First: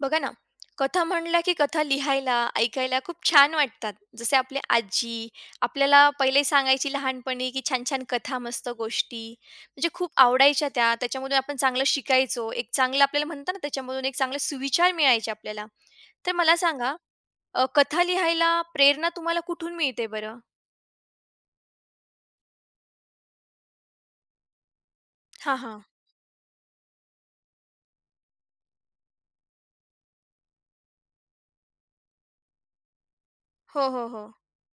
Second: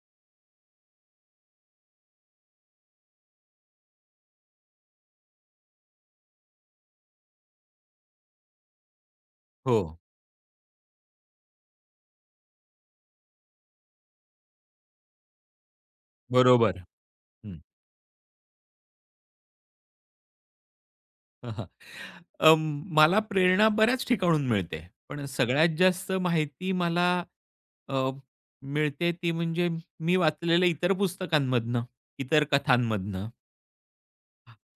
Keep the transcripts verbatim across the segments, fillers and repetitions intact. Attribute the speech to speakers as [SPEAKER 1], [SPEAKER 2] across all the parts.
[SPEAKER 1] बघा ना, कथा म्हणल्या की कथा लिहायला, ऐकायला खूप छान वाटतात. जसे आपली आजी आपल्याला पहिले सांगायची लहानपणी, की छान-छान कथा, मस्त गोष्टी.
[SPEAKER 2] हो,
[SPEAKER 1] म्हणजे खूप आवडायच्या त्या. त्याच्यामधून आपण चांगलं शिकायचो. एक चांगलं आपल्याला म्हणतात ना, त्याच्यामधून एक चांगले सुविचार मिळायचे आपल्याला. तर मला
[SPEAKER 2] बरोबर.
[SPEAKER 1] सांगा,
[SPEAKER 2] हं.
[SPEAKER 1] अ, कथा लिहायला प्रेरणा तुम्हाला कुठून मिळते बरं?
[SPEAKER 2] अं, मला प्रेरणा बऱ्याच ठिकाणून मिळते. पण
[SPEAKER 1] हां,
[SPEAKER 2] सगळ्यात
[SPEAKER 1] हां.
[SPEAKER 2] जास्त माहिती मला अ, मिळते ती म्हणजे मी वाचलेल्या इतर पुस्तकांमधनं, इतर कथांमधनं.
[SPEAKER 1] हो, हो, हो.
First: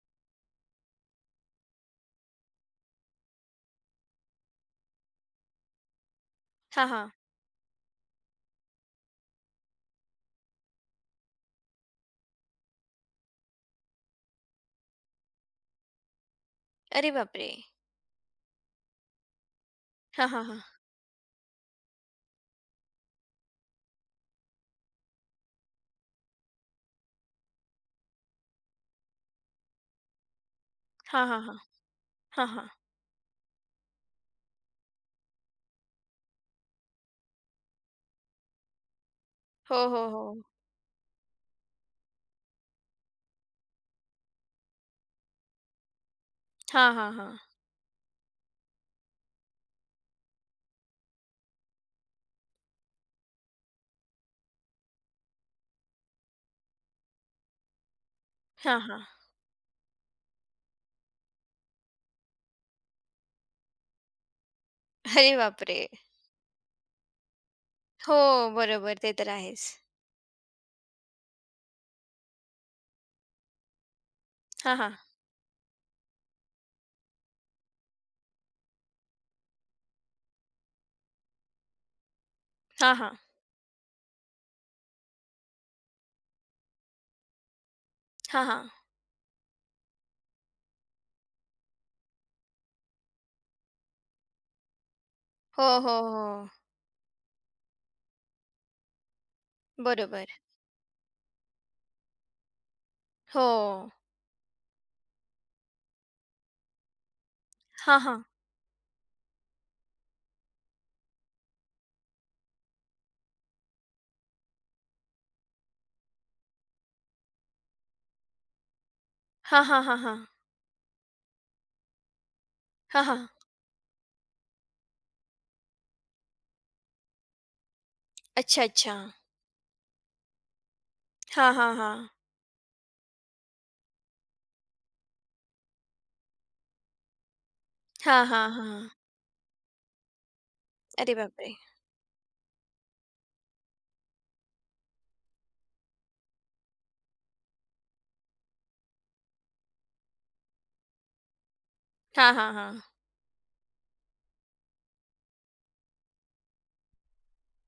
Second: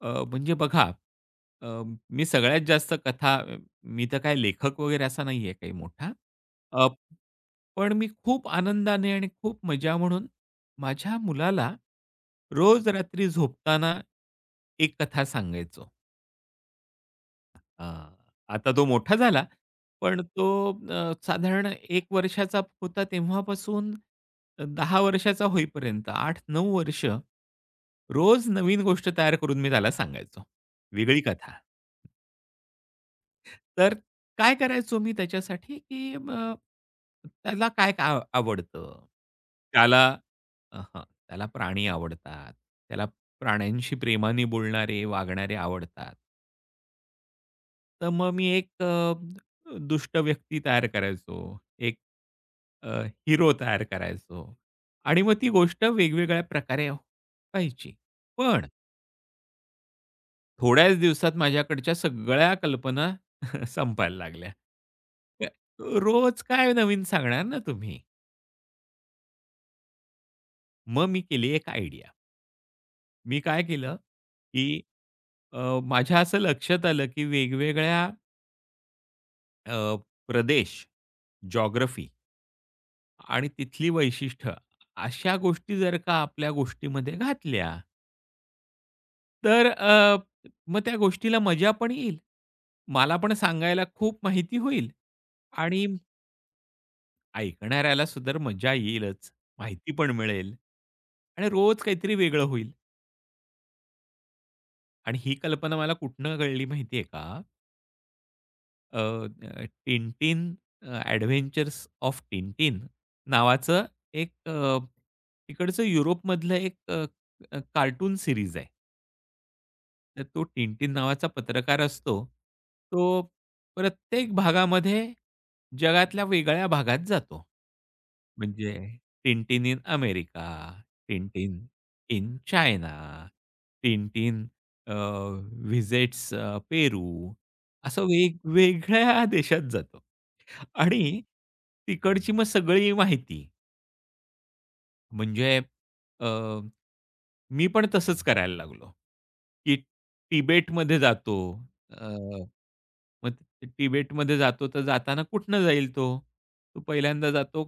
[SPEAKER 2] अ, म्हणजे बघा, अ, मी सगळ्यात जास्त कथा मी तर काय लेखक वगैरे असा नाहीये काही मोठा. अ,
[SPEAKER 1] हां, हां.
[SPEAKER 2] पण मी खूप आनंदाने आणि खूप मजा म्हणून माझ्या मुलाला रोज रात्री झोपताना एक कथा सांगायचो.
[SPEAKER 1] अरे बापरे!
[SPEAKER 2] हां. आता तो मोठा झाला, पण
[SPEAKER 1] हां, हां,
[SPEAKER 2] तो
[SPEAKER 1] हां.
[SPEAKER 2] अ, साधारण एक वर्षाचा होता तेव्हापासून दहा वर्षाचा होईपर्यंत आठ नऊ वर्ष रोज नवीन गोष्ट तयार करून मी त्याला सांगायचो. वेगळी
[SPEAKER 1] हां, हां,
[SPEAKER 2] कथा.
[SPEAKER 1] हां. हां, हां.
[SPEAKER 2] तर काय करायचो मी त्याच्यासाठी, की अ, त्याला काय काय आवडतं?
[SPEAKER 1] हो, हो,
[SPEAKER 2] त्याला
[SPEAKER 1] हो.
[SPEAKER 2] अ, त्याला प्राणी आवडतात. त्याला प्राण्यांशी प्रेमाने बोलणारे, वागणारे आवडतात.
[SPEAKER 1] हां, हां, हां.
[SPEAKER 2] तर मग मी एक अ, दुष्ट व्यक्ती तयार करायचो. एक अ, हिरो तयार करायचो आणि मग ती गोष्ट वेगवेगळ्या प्रकारे व्हायची. पण
[SPEAKER 1] हां, हां.
[SPEAKER 2] थोड्याच दिवसात माझ्याकडच्या सगळ्या कल्पना संपायला लागल्या.
[SPEAKER 1] अरे
[SPEAKER 2] अ,
[SPEAKER 1] बापरे!
[SPEAKER 2] रोज काय नवीन सांगणार ना तुम्ही?
[SPEAKER 1] हो, बरोबर. ते तर आहेच.
[SPEAKER 2] मग मी केली एक आयडिया. मी काय केलं,
[SPEAKER 1] हां,
[SPEAKER 2] की
[SPEAKER 1] हां.
[SPEAKER 2] अ, माझ्या असं लक्षात आलं, की वेगवेगळ्या अ, प्रदेश, जॉग्राफी
[SPEAKER 1] हां, हां.
[SPEAKER 2] आणि तिथली वैशिष्ट्य अशा गोष्टी जर का आपल्या गोष्टीमध्ये घातल्या,
[SPEAKER 1] हां, हां.
[SPEAKER 2] तर अ, मग त्या गोष्टीला मजा पण येईल. मला पण सांगायला खूप माहिती होईल
[SPEAKER 1] हो,
[SPEAKER 2] आणि
[SPEAKER 1] हो, हो.
[SPEAKER 2] ऐकणाऱ्याला सुद्धा मजा येईलच. माहिती पण
[SPEAKER 1] बरोबर.
[SPEAKER 2] मिळेल आणि रोज काहीतरी वेगळं होईल.
[SPEAKER 1] हो.
[SPEAKER 2] आणि ही कल्पना मला कुठनं कळली माहिती आहे का?
[SPEAKER 1] हां, हां.
[SPEAKER 2] अ, अ, टिनटिन अ, ऑफ टिनटिन नावाचं एक अ, तिकडचं युरोपमधलं एक अ, अ, कार्टून सीरीज आहे.
[SPEAKER 1] हां, हां, हां, हां.
[SPEAKER 2] तर तो टिनटिन नावाचा पत्रकार असतो. तो
[SPEAKER 1] हां, हां.
[SPEAKER 2] प्रत्येक भागामध्ये जगातल्या वेगळ्या भागात जातो.
[SPEAKER 1] अच्छा,
[SPEAKER 2] म्हणजे
[SPEAKER 1] अच्छा.
[SPEAKER 2] टिनटिन इन अमेरिका,
[SPEAKER 1] हां,
[SPEAKER 2] टिनटिन
[SPEAKER 1] हां, हां.
[SPEAKER 2] In China, Tintin uh, visits uh, Peru असं
[SPEAKER 1] हां, हां, हां.
[SPEAKER 2] वेगवेगळ्या देशात जातो.
[SPEAKER 1] अरे
[SPEAKER 2] आणि
[SPEAKER 1] बापरे!
[SPEAKER 2] तिकडची मग सगळी माहिती म्हणजे अ मी पण तसंच करायला लागलो, की तिबेटमध्ये जातो. अ,
[SPEAKER 1] हां, हां, हां.
[SPEAKER 2] मग ते तिबेटमध्ये जातो तर जाताना कुठनं जाईल तो? तो पहिल्यांदा जातो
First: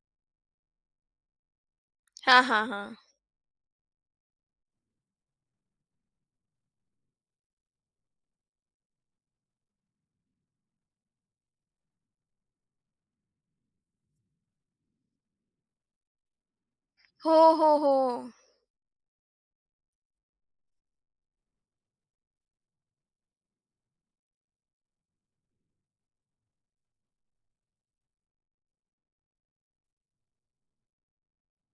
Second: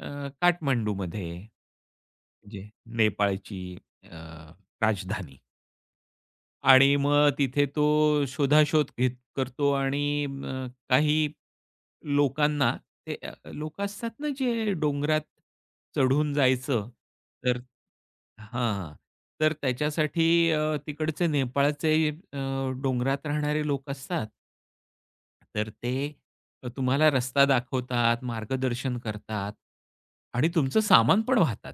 [SPEAKER 2] अ, काठमांडूमध्ये,
[SPEAKER 1] हां, हां,
[SPEAKER 2] म्हणजे
[SPEAKER 1] हां.
[SPEAKER 2] नेपाळची अ, राजधानी. आणि मग तिथे तो शोधाशोध घेत करतो आणि अ, काही लोकांना ते अ, लोकं असतात ना, जे डोंगरात चढून जायचं,
[SPEAKER 1] हो,
[SPEAKER 2] तर
[SPEAKER 1] हो, हो.
[SPEAKER 2] हां. तर त्याच्यासाठी अ, तिकडचे नेपाळचे अ, डोंगरात राहणारे लोक असतात. तर ते तुम्हाला रस्ता दाखवतात, मार्गदर्शन करतात आणि तुमचं सामान पण वाहतात.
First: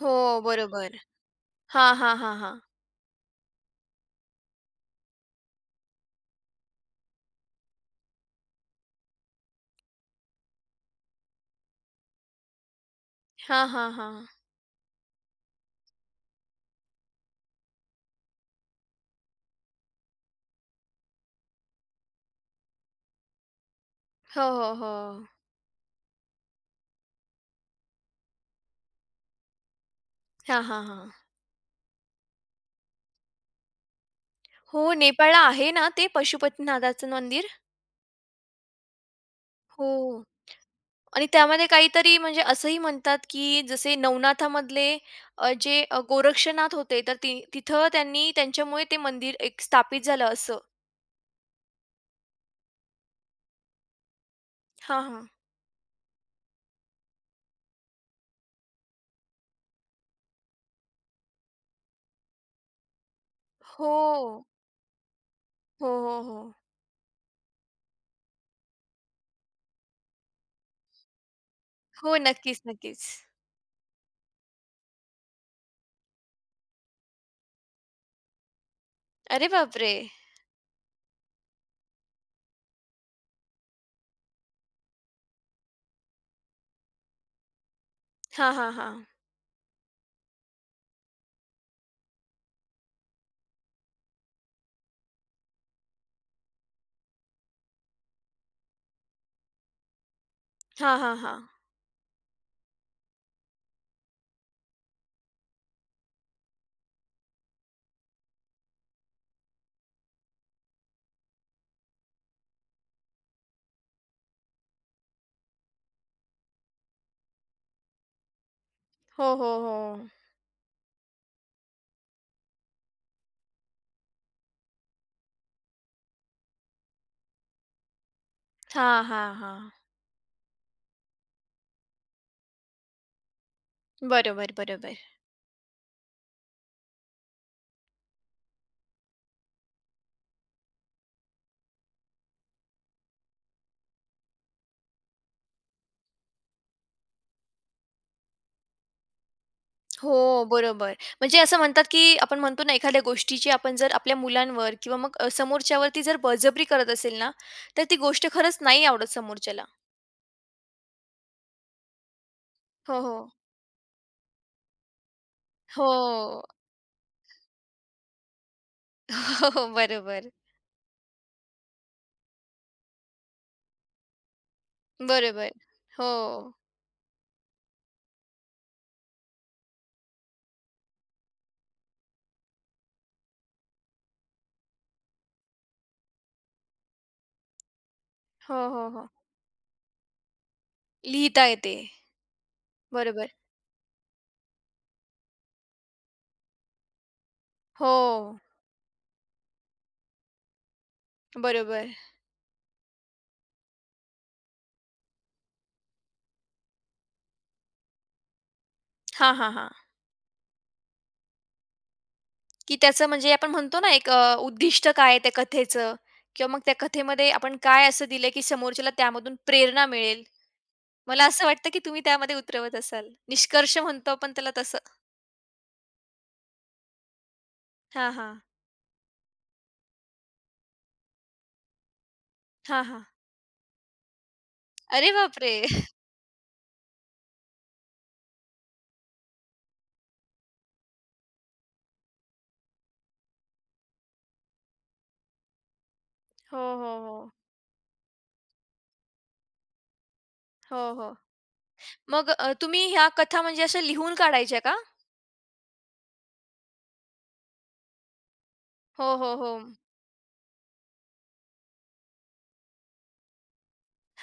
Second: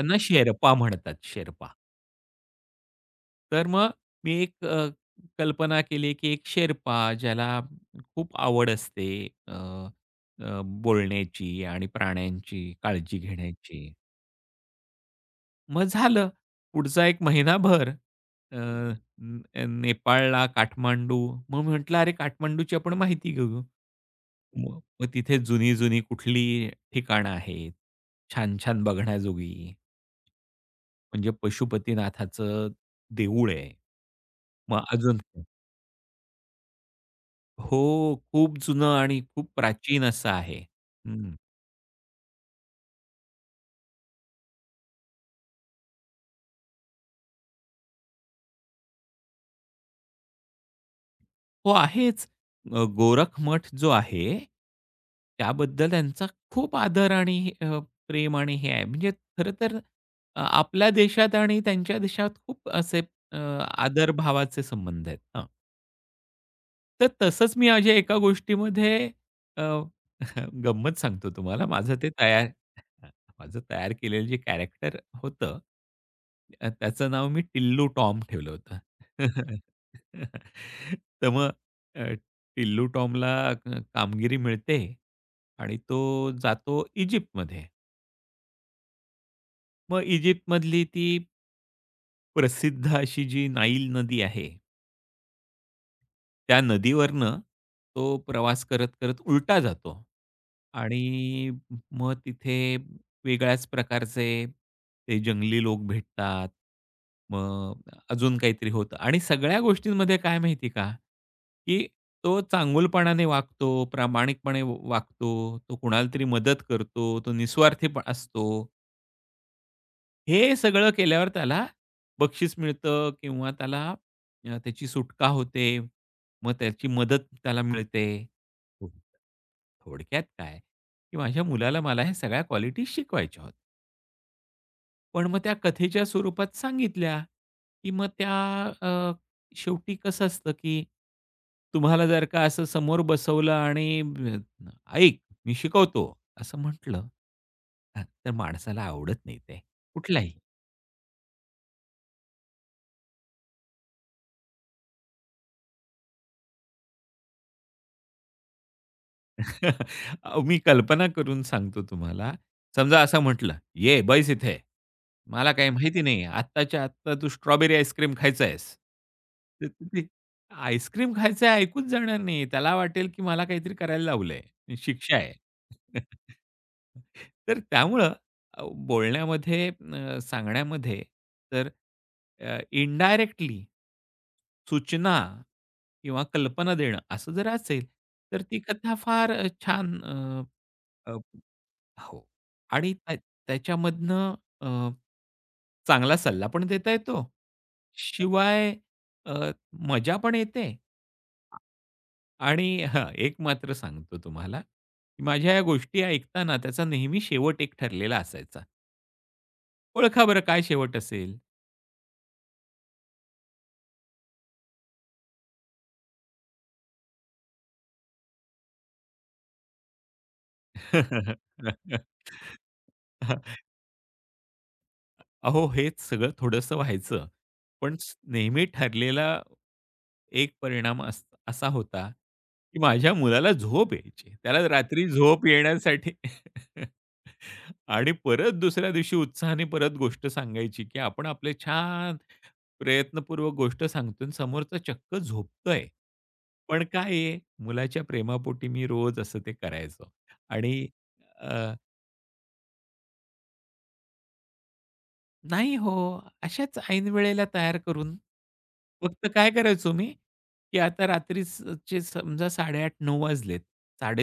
[SPEAKER 1] हो,
[SPEAKER 2] शेर्पा
[SPEAKER 1] बरोबर.
[SPEAKER 2] म्हणतात, शेर्पा.
[SPEAKER 1] हां, हां, हां, हां.
[SPEAKER 2] तर मग मी एक अ, कल्पना केली, की एक शेर्पा ज्याला खूप आवड असते अ, अ, बोलण्याची आणि प्राण्यांची काळजी
[SPEAKER 1] हां,
[SPEAKER 2] घेण्याची.
[SPEAKER 1] हां, हां.
[SPEAKER 2] मग झालं पुढचा एक महिनाभर अ, न अ, नेपाळला, काठमांडू. मग म्हटलं, "अरे काठमांडूची आपण माहिती घेऊ."
[SPEAKER 1] हो, हो,
[SPEAKER 2] मग
[SPEAKER 1] हो.
[SPEAKER 2] मग तिथे जुनी-जुनी कुठली ठिकाणं आहेत, छान-छान बघण्याजोगी.
[SPEAKER 1] हां, हां, हां.
[SPEAKER 2] म्हणजे पशुपतीनाथाचं देऊळ आहे. मग
[SPEAKER 1] हो,
[SPEAKER 2] अजून
[SPEAKER 1] नेपाळला आहे ना ते पशुपतीनाथाचं मंदिर?
[SPEAKER 2] हो, खूप जुनं आणि खूप प्राचीन
[SPEAKER 1] हो.
[SPEAKER 2] असं आहे.
[SPEAKER 1] आणि
[SPEAKER 2] हं.
[SPEAKER 1] त्यामध्ये काहीतरी म्हणजे असंही म्हणतात, की जसे नवनाथामधले अ, जे अ, गोरक्षनाथ होते, तर ती तिथं त्यांनी त्यांच्यामुळे ते मंदिर एक स्थापित झालं असं.
[SPEAKER 2] हो आहेच. अ, गोरख मठ जो आहे,
[SPEAKER 1] हां, हां.
[SPEAKER 2] त्याबद्दल त्यांचा खूप आदर आणि अ, प्रेम आणि हे आहे. म्हणजे खरं तर अ, आपल्या देशात आणि त्यांच्या देशात खूप असे अ,
[SPEAKER 1] हो.
[SPEAKER 2] आदरभावाचे संबंध आहेत. हां.
[SPEAKER 1] हो, हो, हो.
[SPEAKER 2] तर तसंच मी माझ्या एका गोष्टीमध्ये अ, गंमत सांगतो तुम्हाला. माझं ते
[SPEAKER 1] हो,
[SPEAKER 2] तयार
[SPEAKER 1] नक्कीच, नक्कीच.
[SPEAKER 2] माझं तयार केलेलं जे कॅरेक्टर होतं, अ, त्याचं नाव मी टिल्लू टॉम ठेवलं होतं.
[SPEAKER 1] अरे बापरे!
[SPEAKER 2] तर मग अ, टिल्लू टॉमला अ, कामगिरी मिळते आणि तो जातो इजिप्तमध्ये.
[SPEAKER 1] हां, हां, हां.
[SPEAKER 2] मग इजिप्तमधली ती प्रसिद्ध अशी जी नाईल नदी आहे त्या नदीवरनं तो प्रवास करत, करत उलटा जातो
[SPEAKER 1] हां, हां, हां.
[SPEAKER 2] आणि मग तिथे वेगळ्याच प्रकारचे ते जंगली लोक भेटतात. मग अजून काहीतरी होतं आणि सगळ्या गोष्टींमध्ये काय माहिती आहे का, की तो चांगुलपणाने वागतो, प्रामाणिकपणे वागतो, तो कुणाला तरी मदत करतो, तो निस्वार्थी पण असतो.
[SPEAKER 1] हो, हो, हो.
[SPEAKER 2] हे सगळं केल्यावर त्याला बक्षीस मिळतं किंवा त्याला अ, त्याची सुटका होते. मग त्याची मदत त्याला मिळते. हो.
[SPEAKER 1] हां, हां, हां.
[SPEAKER 2] थोडक्यात काय, की माझ्या मुलाला मला ह्या सगळ्या क्वालिटी शिकवायच्या होत्या.
[SPEAKER 1] बरोबर, बरोबर.
[SPEAKER 2] पण मग त्या कथेच्या स्वरूपात सांगितल्या, की मग त्या अ, शेवटी कसं असतं, की तुम्हाला जर का असं समोर बसवलं आणि ब- "ऐक, मी शिकवतो" असं म्हटलं, तर माणसाला आवडत नाही ते कुठलाही.
[SPEAKER 1] हो, बरोबर. म्हणजे असं म्हणतात, की आपण म्हणतो ना, एखाद्या गोष्टीची आपण जर आपल्या मुलांवर किंवा मग अ, समोरच्यावरती जर बळजबरी करत असेल ना, तर ती गोष्ट खरंच नाही आवडत समोरच्याला.
[SPEAKER 2] अहो, मी कल्पना करून सांगतो तुम्हाला.
[SPEAKER 1] हो,
[SPEAKER 2] समजा असं
[SPEAKER 1] हो.
[SPEAKER 2] म्हटलं, "ये बैस इथे. मला काही
[SPEAKER 1] हो.
[SPEAKER 2] माहिती नाही. आत्ताच्या आत्ता तू स्ट्रॉबेरी आईस्क्रीम खायचं आहेस." तर
[SPEAKER 1] हो,
[SPEAKER 2] ते
[SPEAKER 1] बरोबर.
[SPEAKER 2] आईस्क्रीम खायचं आहे ऐकूच जाणार नाही. त्याला वाटेल, की मला काहीतरी करायला लावलंय. शिक्षा आहे.
[SPEAKER 1] बरोबर. हो.
[SPEAKER 2] तर त्यामुळं अ, बोलण्यामध्ये अ, सांगण्यामध्ये तर अ, इनडायरेक्टली सूचना किंवा कल्पना देणं असं जर असेल, तर
[SPEAKER 1] हो,
[SPEAKER 2] ती
[SPEAKER 1] हो,
[SPEAKER 2] कथा
[SPEAKER 1] हो.
[SPEAKER 2] फार अ, छान अ, अ,
[SPEAKER 1] लिहिता येते.
[SPEAKER 2] हो आणि त्या
[SPEAKER 1] बरोबर.
[SPEAKER 2] त्याच्यामधनं अ, चांगला सल्ला पण देता येतो.
[SPEAKER 1] हो,
[SPEAKER 2] शिवाय अ, मजा पण येते आ-
[SPEAKER 1] बरोबर.
[SPEAKER 2] आणि हां, एक मात्र सांगतो तुम्हाला, की माझ्या या गोष्टी ऐकताना त्याचा नेहमी शेवट एक ठरलेला असायचा.
[SPEAKER 1] हां, हां, हां.
[SPEAKER 2] ओळखा बरं काय शेवट असेल.
[SPEAKER 1] की त्याचं म्हणजे आपण म्हणतो ना, एक अ, उद्दिष्ट काय आहे त्या कथेचं किंवा मग त्या कथेमध्ये आपण काय असं दिलं, की समोरच्याला त्यामधून प्रेरणा मिळेल? मला असं वाटतं, की तुम्ही त्यामध्ये उतरवत असाल. निष्कर्ष म्हणतो आपण त्याला तसं.
[SPEAKER 2] अहो, हेच सगळं थोडंसं व्हायचं. पण
[SPEAKER 1] हां,
[SPEAKER 2] स
[SPEAKER 1] हां.
[SPEAKER 2] नेहमी ठरलेला एक परिणाम अस असा होता, की
[SPEAKER 1] हां, हां.
[SPEAKER 2] माझ्या मुलाला झोप यायची. त्याला रात्री
[SPEAKER 1] अरे
[SPEAKER 2] झोप
[SPEAKER 1] बापरे!
[SPEAKER 2] येण्यासाठी आणि परत दुसऱ्या दिवशी उत्साहाने परत गोष्ट सांगायची, की आपण आपले छान प्रयत्नपूर्वक गोष्ट सांगतो आणि समोरचा चक्क झोपतोय.
[SPEAKER 1] हो,
[SPEAKER 2] पण
[SPEAKER 1] हो,
[SPEAKER 2] काय
[SPEAKER 1] हो.
[SPEAKER 2] आहे, मुलाच्या प्रेमापोटी मी रोज असं ते करायचो
[SPEAKER 1] हो,
[SPEAKER 2] आणि
[SPEAKER 1] हो. मग अ, तुम्ही ह्या कथा म्हणजे अशा लिहून काढायच्या का?
[SPEAKER 2] नाही हो. अशाच ऐनवेळेला तयार करून,
[SPEAKER 1] हो,
[SPEAKER 2] फक्त
[SPEAKER 1] हो,
[SPEAKER 2] काय
[SPEAKER 1] हो.
[SPEAKER 2] करायचो मी, की आता रात्रीचे समजा साडे आठ-नऊ वाजलेत.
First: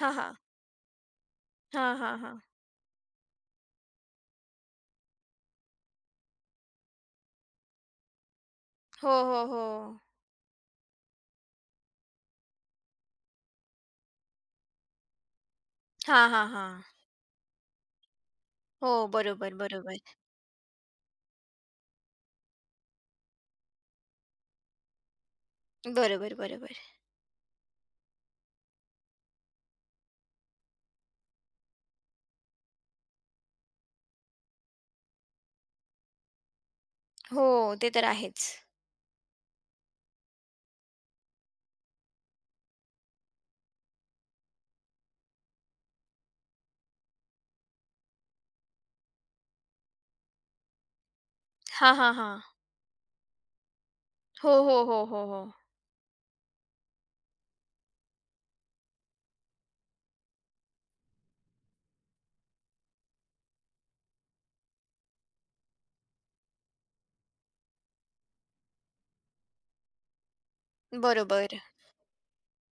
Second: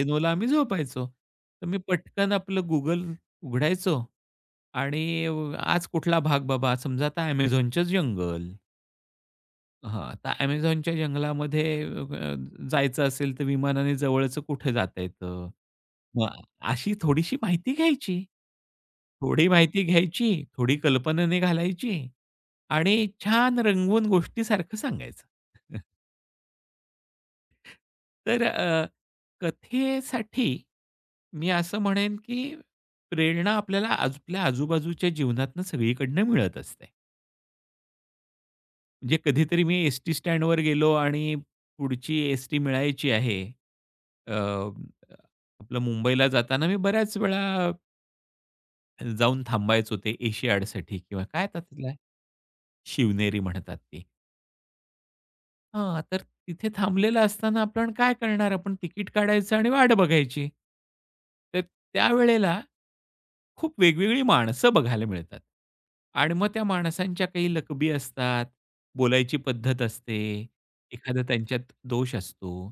[SPEAKER 1] हां,
[SPEAKER 2] ला
[SPEAKER 1] हां.
[SPEAKER 2] आम्ही झोपायचो. तर मी
[SPEAKER 1] हां, हां,
[SPEAKER 2] पटकन
[SPEAKER 1] हां.
[SPEAKER 2] आपलं Google उघडायचो आणि अ, आज कुठला भाग बाबा, समजा आता Amazonचं जंगल.
[SPEAKER 1] हो, हो, हो.
[SPEAKER 2] हां, तर Amazonच्या जंगलामध्ये अ, जायचं असेल तर विमानाने जवळचं कुठे जाता येतं.
[SPEAKER 1] हां,
[SPEAKER 2] मग
[SPEAKER 1] हां, हां.
[SPEAKER 2] अशी थोडीशी माहिती घ्यायची.
[SPEAKER 1] हो,
[SPEAKER 2] थोडी
[SPEAKER 1] बरोबर,
[SPEAKER 2] माहिती
[SPEAKER 1] बरोबर.
[SPEAKER 2] घ्यायची, थोडी कल्पनेने घालायची आणि छान रंगवून गोष्टीसारखं सांगायचं.
[SPEAKER 1] बरोबर, बरोबर.
[SPEAKER 2] तर अ, कथेसाठी मी असं म्हणेन, की प्रेरणा आपल्याला आज- आपल्या आजूबाजूच्या जीवनातनं सगळीकडनं मिळत असते.
[SPEAKER 1] हो, ते तर आहेच.
[SPEAKER 2] म्हणजे कधीतरी मी एसटी स्टँडवर गेलो आणि पुढची एसटी मिळायची आहे. अ, आपलं मुंबईला जाताना मी बऱ्याच वेळा जाऊन थांबायचो ते एशियाडसाठी किंवा काय त्याला
[SPEAKER 1] हां, हां, हां.
[SPEAKER 2] शिवनेरी म्हणतात ती.
[SPEAKER 1] हो, हो, हो, हो, हो.
[SPEAKER 2] हां, तर तिथे थांबलेलं असताना आपण काय करणार? आपण तिकीट काढायचं आणि वाट बघायची. तर त्यावेळेला खूप वेगवेगळी माणसं बघायला मिळतात आणि मग त्या माणसांच्या काही लकबी असतात, बोलायची पद्धत असते, एखादा
[SPEAKER 1] बरोबर.
[SPEAKER 2] त्यांच्यात दोष असतो.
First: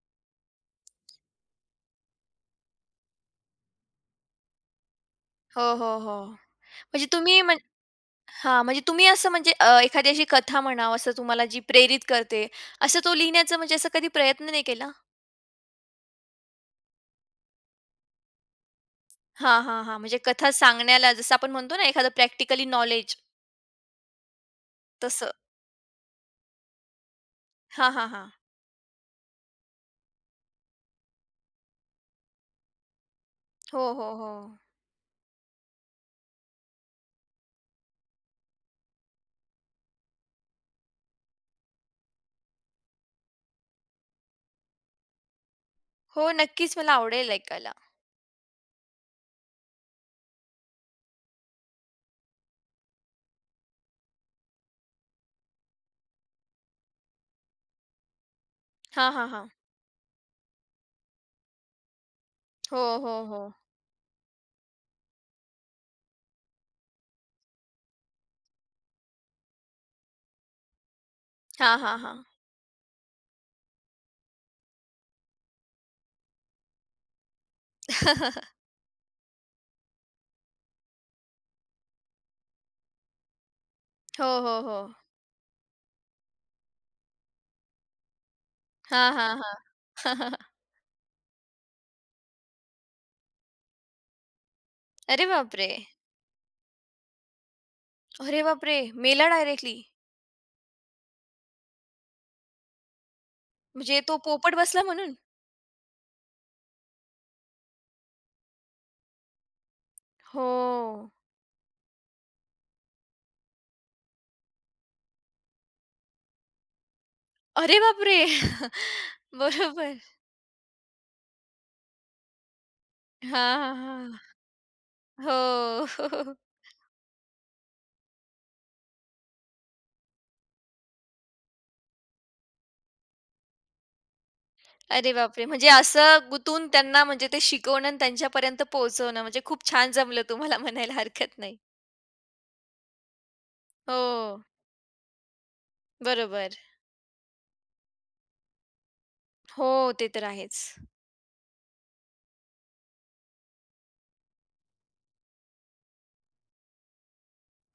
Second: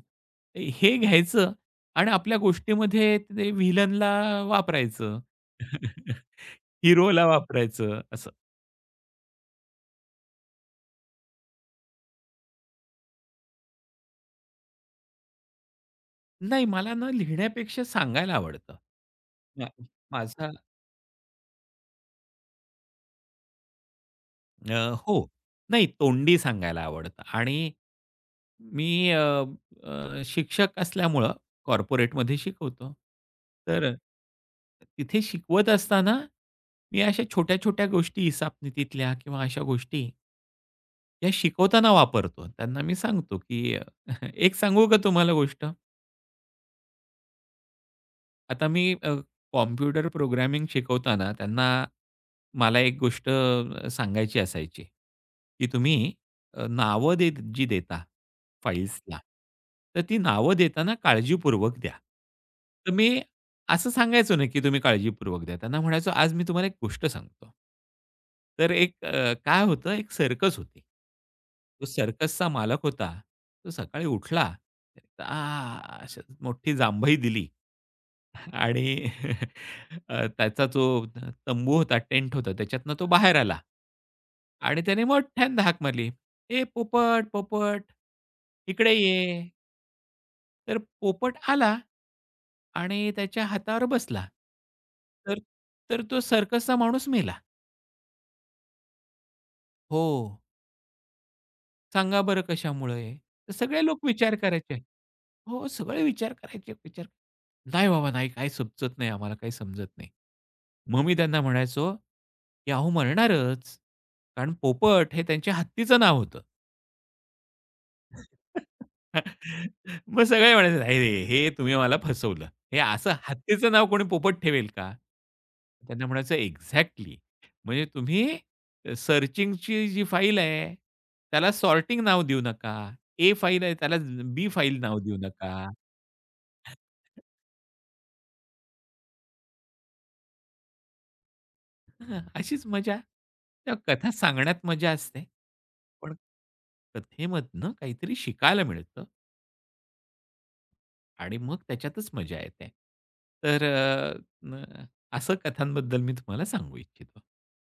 [SPEAKER 2] हे घ्यायचं आणि आपल्या गोष्टीमध्ये ते व्हिलनला वापरायचं.
[SPEAKER 1] हो, हो, हो. म्हणजे
[SPEAKER 2] हिरोला
[SPEAKER 1] तुम्ही म्हण
[SPEAKER 2] वापरायचं असं.
[SPEAKER 1] हां, म्हणजे तुम्ही असं म्हणजे अ, एखादी अशी कथा म्हणावं, असं तुम्हाला जी प्रेरित करते, असं तो लिहिण्याचा म्हणजे असा कधी प्रयत्न नाही केला?
[SPEAKER 2] नाही मला ना लिहिण्यापेक्षा सांगायला आवडतं.
[SPEAKER 1] हां,
[SPEAKER 2] मा-
[SPEAKER 1] हां, हां. म्हणजे
[SPEAKER 2] माझा
[SPEAKER 1] कथा सांगण्याला जसं आपण म्हणतो ना, एखादं प्रॅक्टिकली नॉलेज
[SPEAKER 2] अ, हो.
[SPEAKER 1] तसं.
[SPEAKER 2] नाही तोंडी सांगायला आवडतं आणि
[SPEAKER 1] हां, हां, हां.
[SPEAKER 2] मी अ, अ, शिक्षक असल्यामुळं कॉर्पोरेटमध्ये शिकवतो.
[SPEAKER 1] हो,
[SPEAKER 2] तर
[SPEAKER 1] हो, हो.
[SPEAKER 2] तिथे शिकवत असताना मी अशा छोट्या-छोट्या गोष्टी हिसाबनीतीतल्या किंवा अशा गोष्टी या शिकवताना वापरतो. त्यांना मी सांगतो, की अ, "एक सांगू का तुम्हाला गोष्ट?"
[SPEAKER 1] हो, नक्कीच मला आवडेल ऐकायला.
[SPEAKER 2] आता मी अ, कॉम्प्युटर प्रोग्रामिंग शिकवताना त्यांना मला एक गोष्ट अ, सांगायची असायची, की तुम्ही अ, नावं दे जी देता
[SPEAKER 1] हां,
[SPEAKER 2] फाइल्सला,
[SPEAKER 1] हां, हां.
[SPEAKER 2] तर ती नावं देताना काळजीपूर्वक द्या.
[SPEAKER 1] हो,
[SPEAKER 2] तर
[SPEAKER 1] हो,
[SPEAKER 2] मी
[SPEAKER 1] हो.
[SPEAKER 2] असं सांगायचो नाही, की तुम्ही काळजीपूर्वक द्या. त्यांना म्हणायचो, "आज मी तुम्हाला एक गोष्ट सांगतो." तर एक अ, काय होतं, एक सर्कस होती.
[SPEAKER 1] हां,
[SPEAKER 2] तो
[SPEAKER 1] हां, हां.
[SPEAKER 2] सर्कसचा मालक होता. तो सकाळी उठला, आ, अशी मोठी जांभई दिली. आणि अ, त्याचा जो तंबू होता, टेंट होता, त्याच्यातनं तो बाहेर आला
[SPEAKER 1] हो, हो, हो.
[SPEAKER 2] आणि त्याने मोठ्यांदा हाक मारली, "ए पोपट, पोपट, इकडे
[SPEAKER 1] हां, हां,
[SPEAKER 2] ये."
[SPEAKER 1] हां.
[SPEAKER 2] तर पोपट आला आणि त्याच्या हातावर बसला.
[SPEAKER 1] अरे
[SPEAKER 2] तर
[SPEAKER 1] बापरे!
[SPEAKER 2] तर तो सर्कसचा माणूस मेला.
[SPEAKER 1] अरे बापरे! मेला डायरेक्टली.
[SPEAKER 2] हो. सांगा बरं कशामुळे? तर सगळे
[SPEAKER 1] म्हणजे
[SPEAKER 2] लोक
[SPEAKER 1] तो
[SPEAKER 2] विचार
[SPEAKER 1] पोपट
[SPEAKER 2] करायचे.
[SPEAKER 1] बसला म्हणून?
[SPEAKER 2] हो, हो, सगळे विचार करायचे, विचार नाही बाबा नाही, काही सुचत नाही आम्हाला, काही समजत नाही. मग
[SPEAKER 1] हो.
[SPEAKER 2] मी त्यांना म्हणायचो, की "अहो मरणारच, कारण पोपट हे त्यांच्या हत्तीचं नाव होतं."
[SPEAKER 1] अरे बापरे! बरोबर.
[SPEAKER 2] मग सगळे म्हणायचे, "नाही रे, हे तुम्ही मला फसवलं. हे असं हत्तीचं
[SPEAKER 1] हां, हां,
[SPEAKER 2] नाव कोणी
[SPEAKER 1] हां.
[SPEAKER 2] पोपट ठेवेल का?"
[SPEAKER 1] हो.
[SPEAKER 2] त्यांना म्हणायचं, "एक्झॅक्टली. म्हणजे तुम्ही सर्चिंगची जी फाईल आहे, त्याला सॉर्टिंग नाव देऊ नका. ए फाईल आहे त्याला बी फाईल नाव
[SPEAKER 1] अरे
[SPEAKER 2] देऊ
[SPEAKER 1] बापरे!
[SPEAKER 2] नका."
[SPEAKER 1] म्हणजे असं गुतून त्यांना म्हणजे ते शिकवणं आणि त्यांच्यापर्यंत पोहोचवणं म्हणजे खूप छान जमलं तुम्हाला म्हणायला हरकत नाही.
[SPEAKER 2] हां, अशीच मजा त्या कथा
[SPEAKER 1] हो,
[SPEAKER 2] सांगण्यात मजा असते. पण
[SPEAKER 1] बरोबर.
[SPEAKER 2] कथेमधनं काहीतरी शिकायला मिळतं
[SPEAKER 1] हो, ते तर आहेच.
[SPEAKER 2] आणि मग त्याच्यातच मजा येते. तर अ, न असं कथांबद्दल मी तुम्हाला सांगू इच्छितो.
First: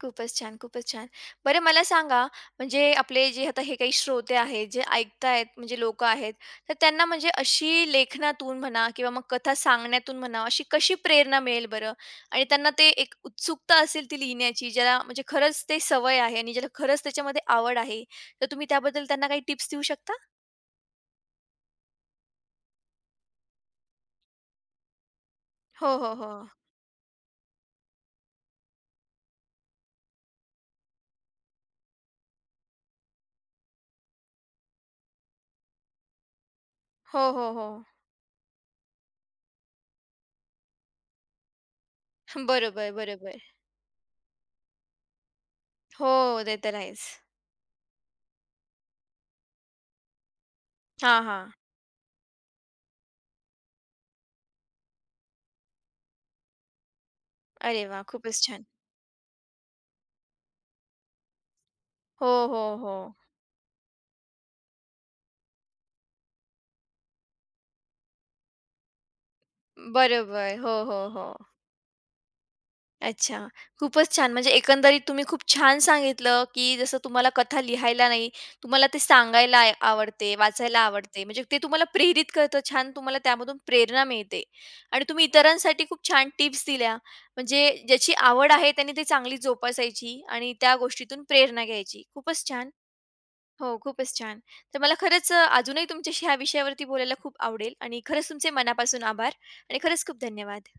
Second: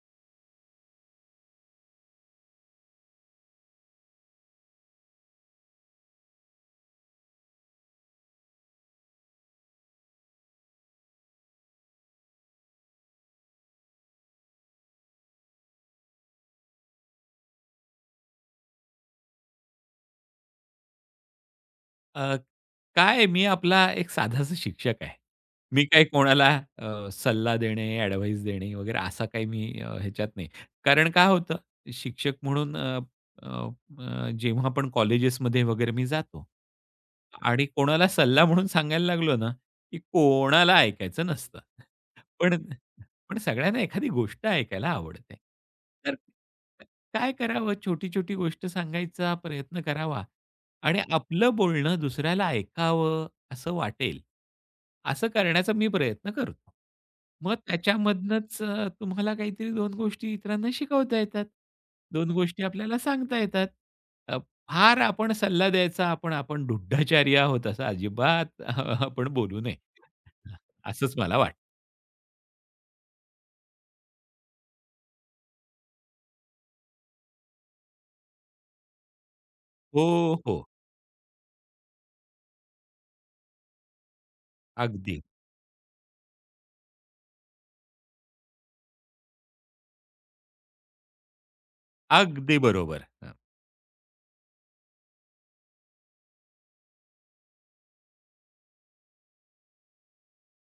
[SPEAKER 1] खूपच छान, खूपच छान. बरं मला सांगा, म्हणजे आपले जे आता हे काही श्रोते आहेत, जे ऐकतायत म्हणजे लोकं आहेत, तर त्यांना म्हणजे अशी लेखनातून म्हणा किंवा मग कथा सांगण्यातून म्हणा, अशी कशी प्रेरणा मिळेल बरं? आणि त्यांना ते एक उत्सुकता असेल ती लिहिण्याची, ज्याला म्हणजे खरंच ते सवय आहे आणि ज्याला खरंच त्याच्यामध्ये आवड आहे, तर तुम्ही त्याबद्दल त्यांना काही टिप्स देऊ शकता?
[SPEAKER 2] अ, काय मी आपला एक साधासा शिक्षक आहे. मी
[SPEAKER 1] हो,
[SPEAKER 2] काही
[SPEAKER 1] हो, हो.
[SPEAKER 2] कोणाला अ, सल्ला देणे, एडव्हाइस देणे वगैरे असा काही मी अ, ह्याच्यात नाही. कारण काय होतं शिक्षक म्हणून अ, अ, अ, जेव्हा आपण कॉलेजेसमध्ये वगैरे मी जातो
[SPEAKER 1] हो, हो,
[SPEAKER 2] आणि
[SPEAKER 1] हो.
[SPEAKER 2] कोणाला सल्ला म्हणून सांगायला लागलो ना, की कोणाला ऐकायचं नसतं. पण
[SPEAKER 1] बरोबर, बरोबर.
[SPEAKER 2] पण सगळ्यांना एखादी गोष्ट ऐकायला आवडते.
[SPEAKER 1] हो,
[SPEAKER 2] तर
[SPEAKER 1] ते तर आहेच.
[SPEAKER 2] काय करावं? छोटी-छोटी गोष्ट सांगायचा प्रयत्न करावा. आणि
[SPEAKER 1] हां, हां.
[SPEAKER 2] आपलं बोलणं दुसऱ्याला ऐकावं असं वाटेल, असं करण्याचा मी प्रयत्न करतो. मग
[SPEAKER 1] अरे वाह! खूपच
[SPEAKER 2] त्याच्यामधनंच
[SPEAKER 1] छान.
[SPEAKER 2] अ, तुम्हाला काहीतरी दोन गोष्टी इतरांना शिकवता येतात. दोन
[SPEAKER 1] हो,
[SPEAKER 2] गोष्टी
[SPEAKER 1] हो, हो.
[SPEAKER 2] आपल्याला सांगता येतात. अ, फार आपण सल्ला द्यायचा, आपण आपण ढुढाचार्य आहोत असं अजिबात आपण बोलू नये.
[SPEAKER 1] बरोबर. हो, हो,
[SPEAKER 2] असंच
[SPEAKER 1] हो.
[SPEAKER 2] मला वाटतं.
[SPEAKER 1] अच्छा. खूपच छान. म्हणजे एकंदरीत तुम्ही खूप छान सांगितलं, की जसं तुम्हाला कथा लिहायला नाही, तुम्हाला ते सांगायला आय
[SPEAKER 2] हो,
[SPEAKER 1] आवडते,
[SPEAKER 2] हो.
[SPEAKER 1] वाचायला आवडते. म्हणजे ते तुम्हाला प्रेरित करतं. छान तुम्हाला त्यामधून प्रेरणा मिळते आणि
[SPEAKER 2] अगदी,
[SPEAKER 1] तुम्ही इतरांसाठी खूप छान टिप्स दिल्या. म्हणजे ज्याची आवड आहे त्याने ती चांगली जोपासायची आणि त्या गोष्टीतून प्रेरणा घ्यायची. खूपच
[SPEAKER 2] अगदी
[SPEAKER 1] छान.
[SPEAKER 2] बरोबर. हां.
[SPEAKER 1] हो, खूपच छान. तर मला खरंच अ, अजूनही तुमच्याशी ह्या विषयावरती बोलायला खूप आवडेल आणि खरंच तुमचे मनापासून आभार आणि खरंच खूप धन्यवाद.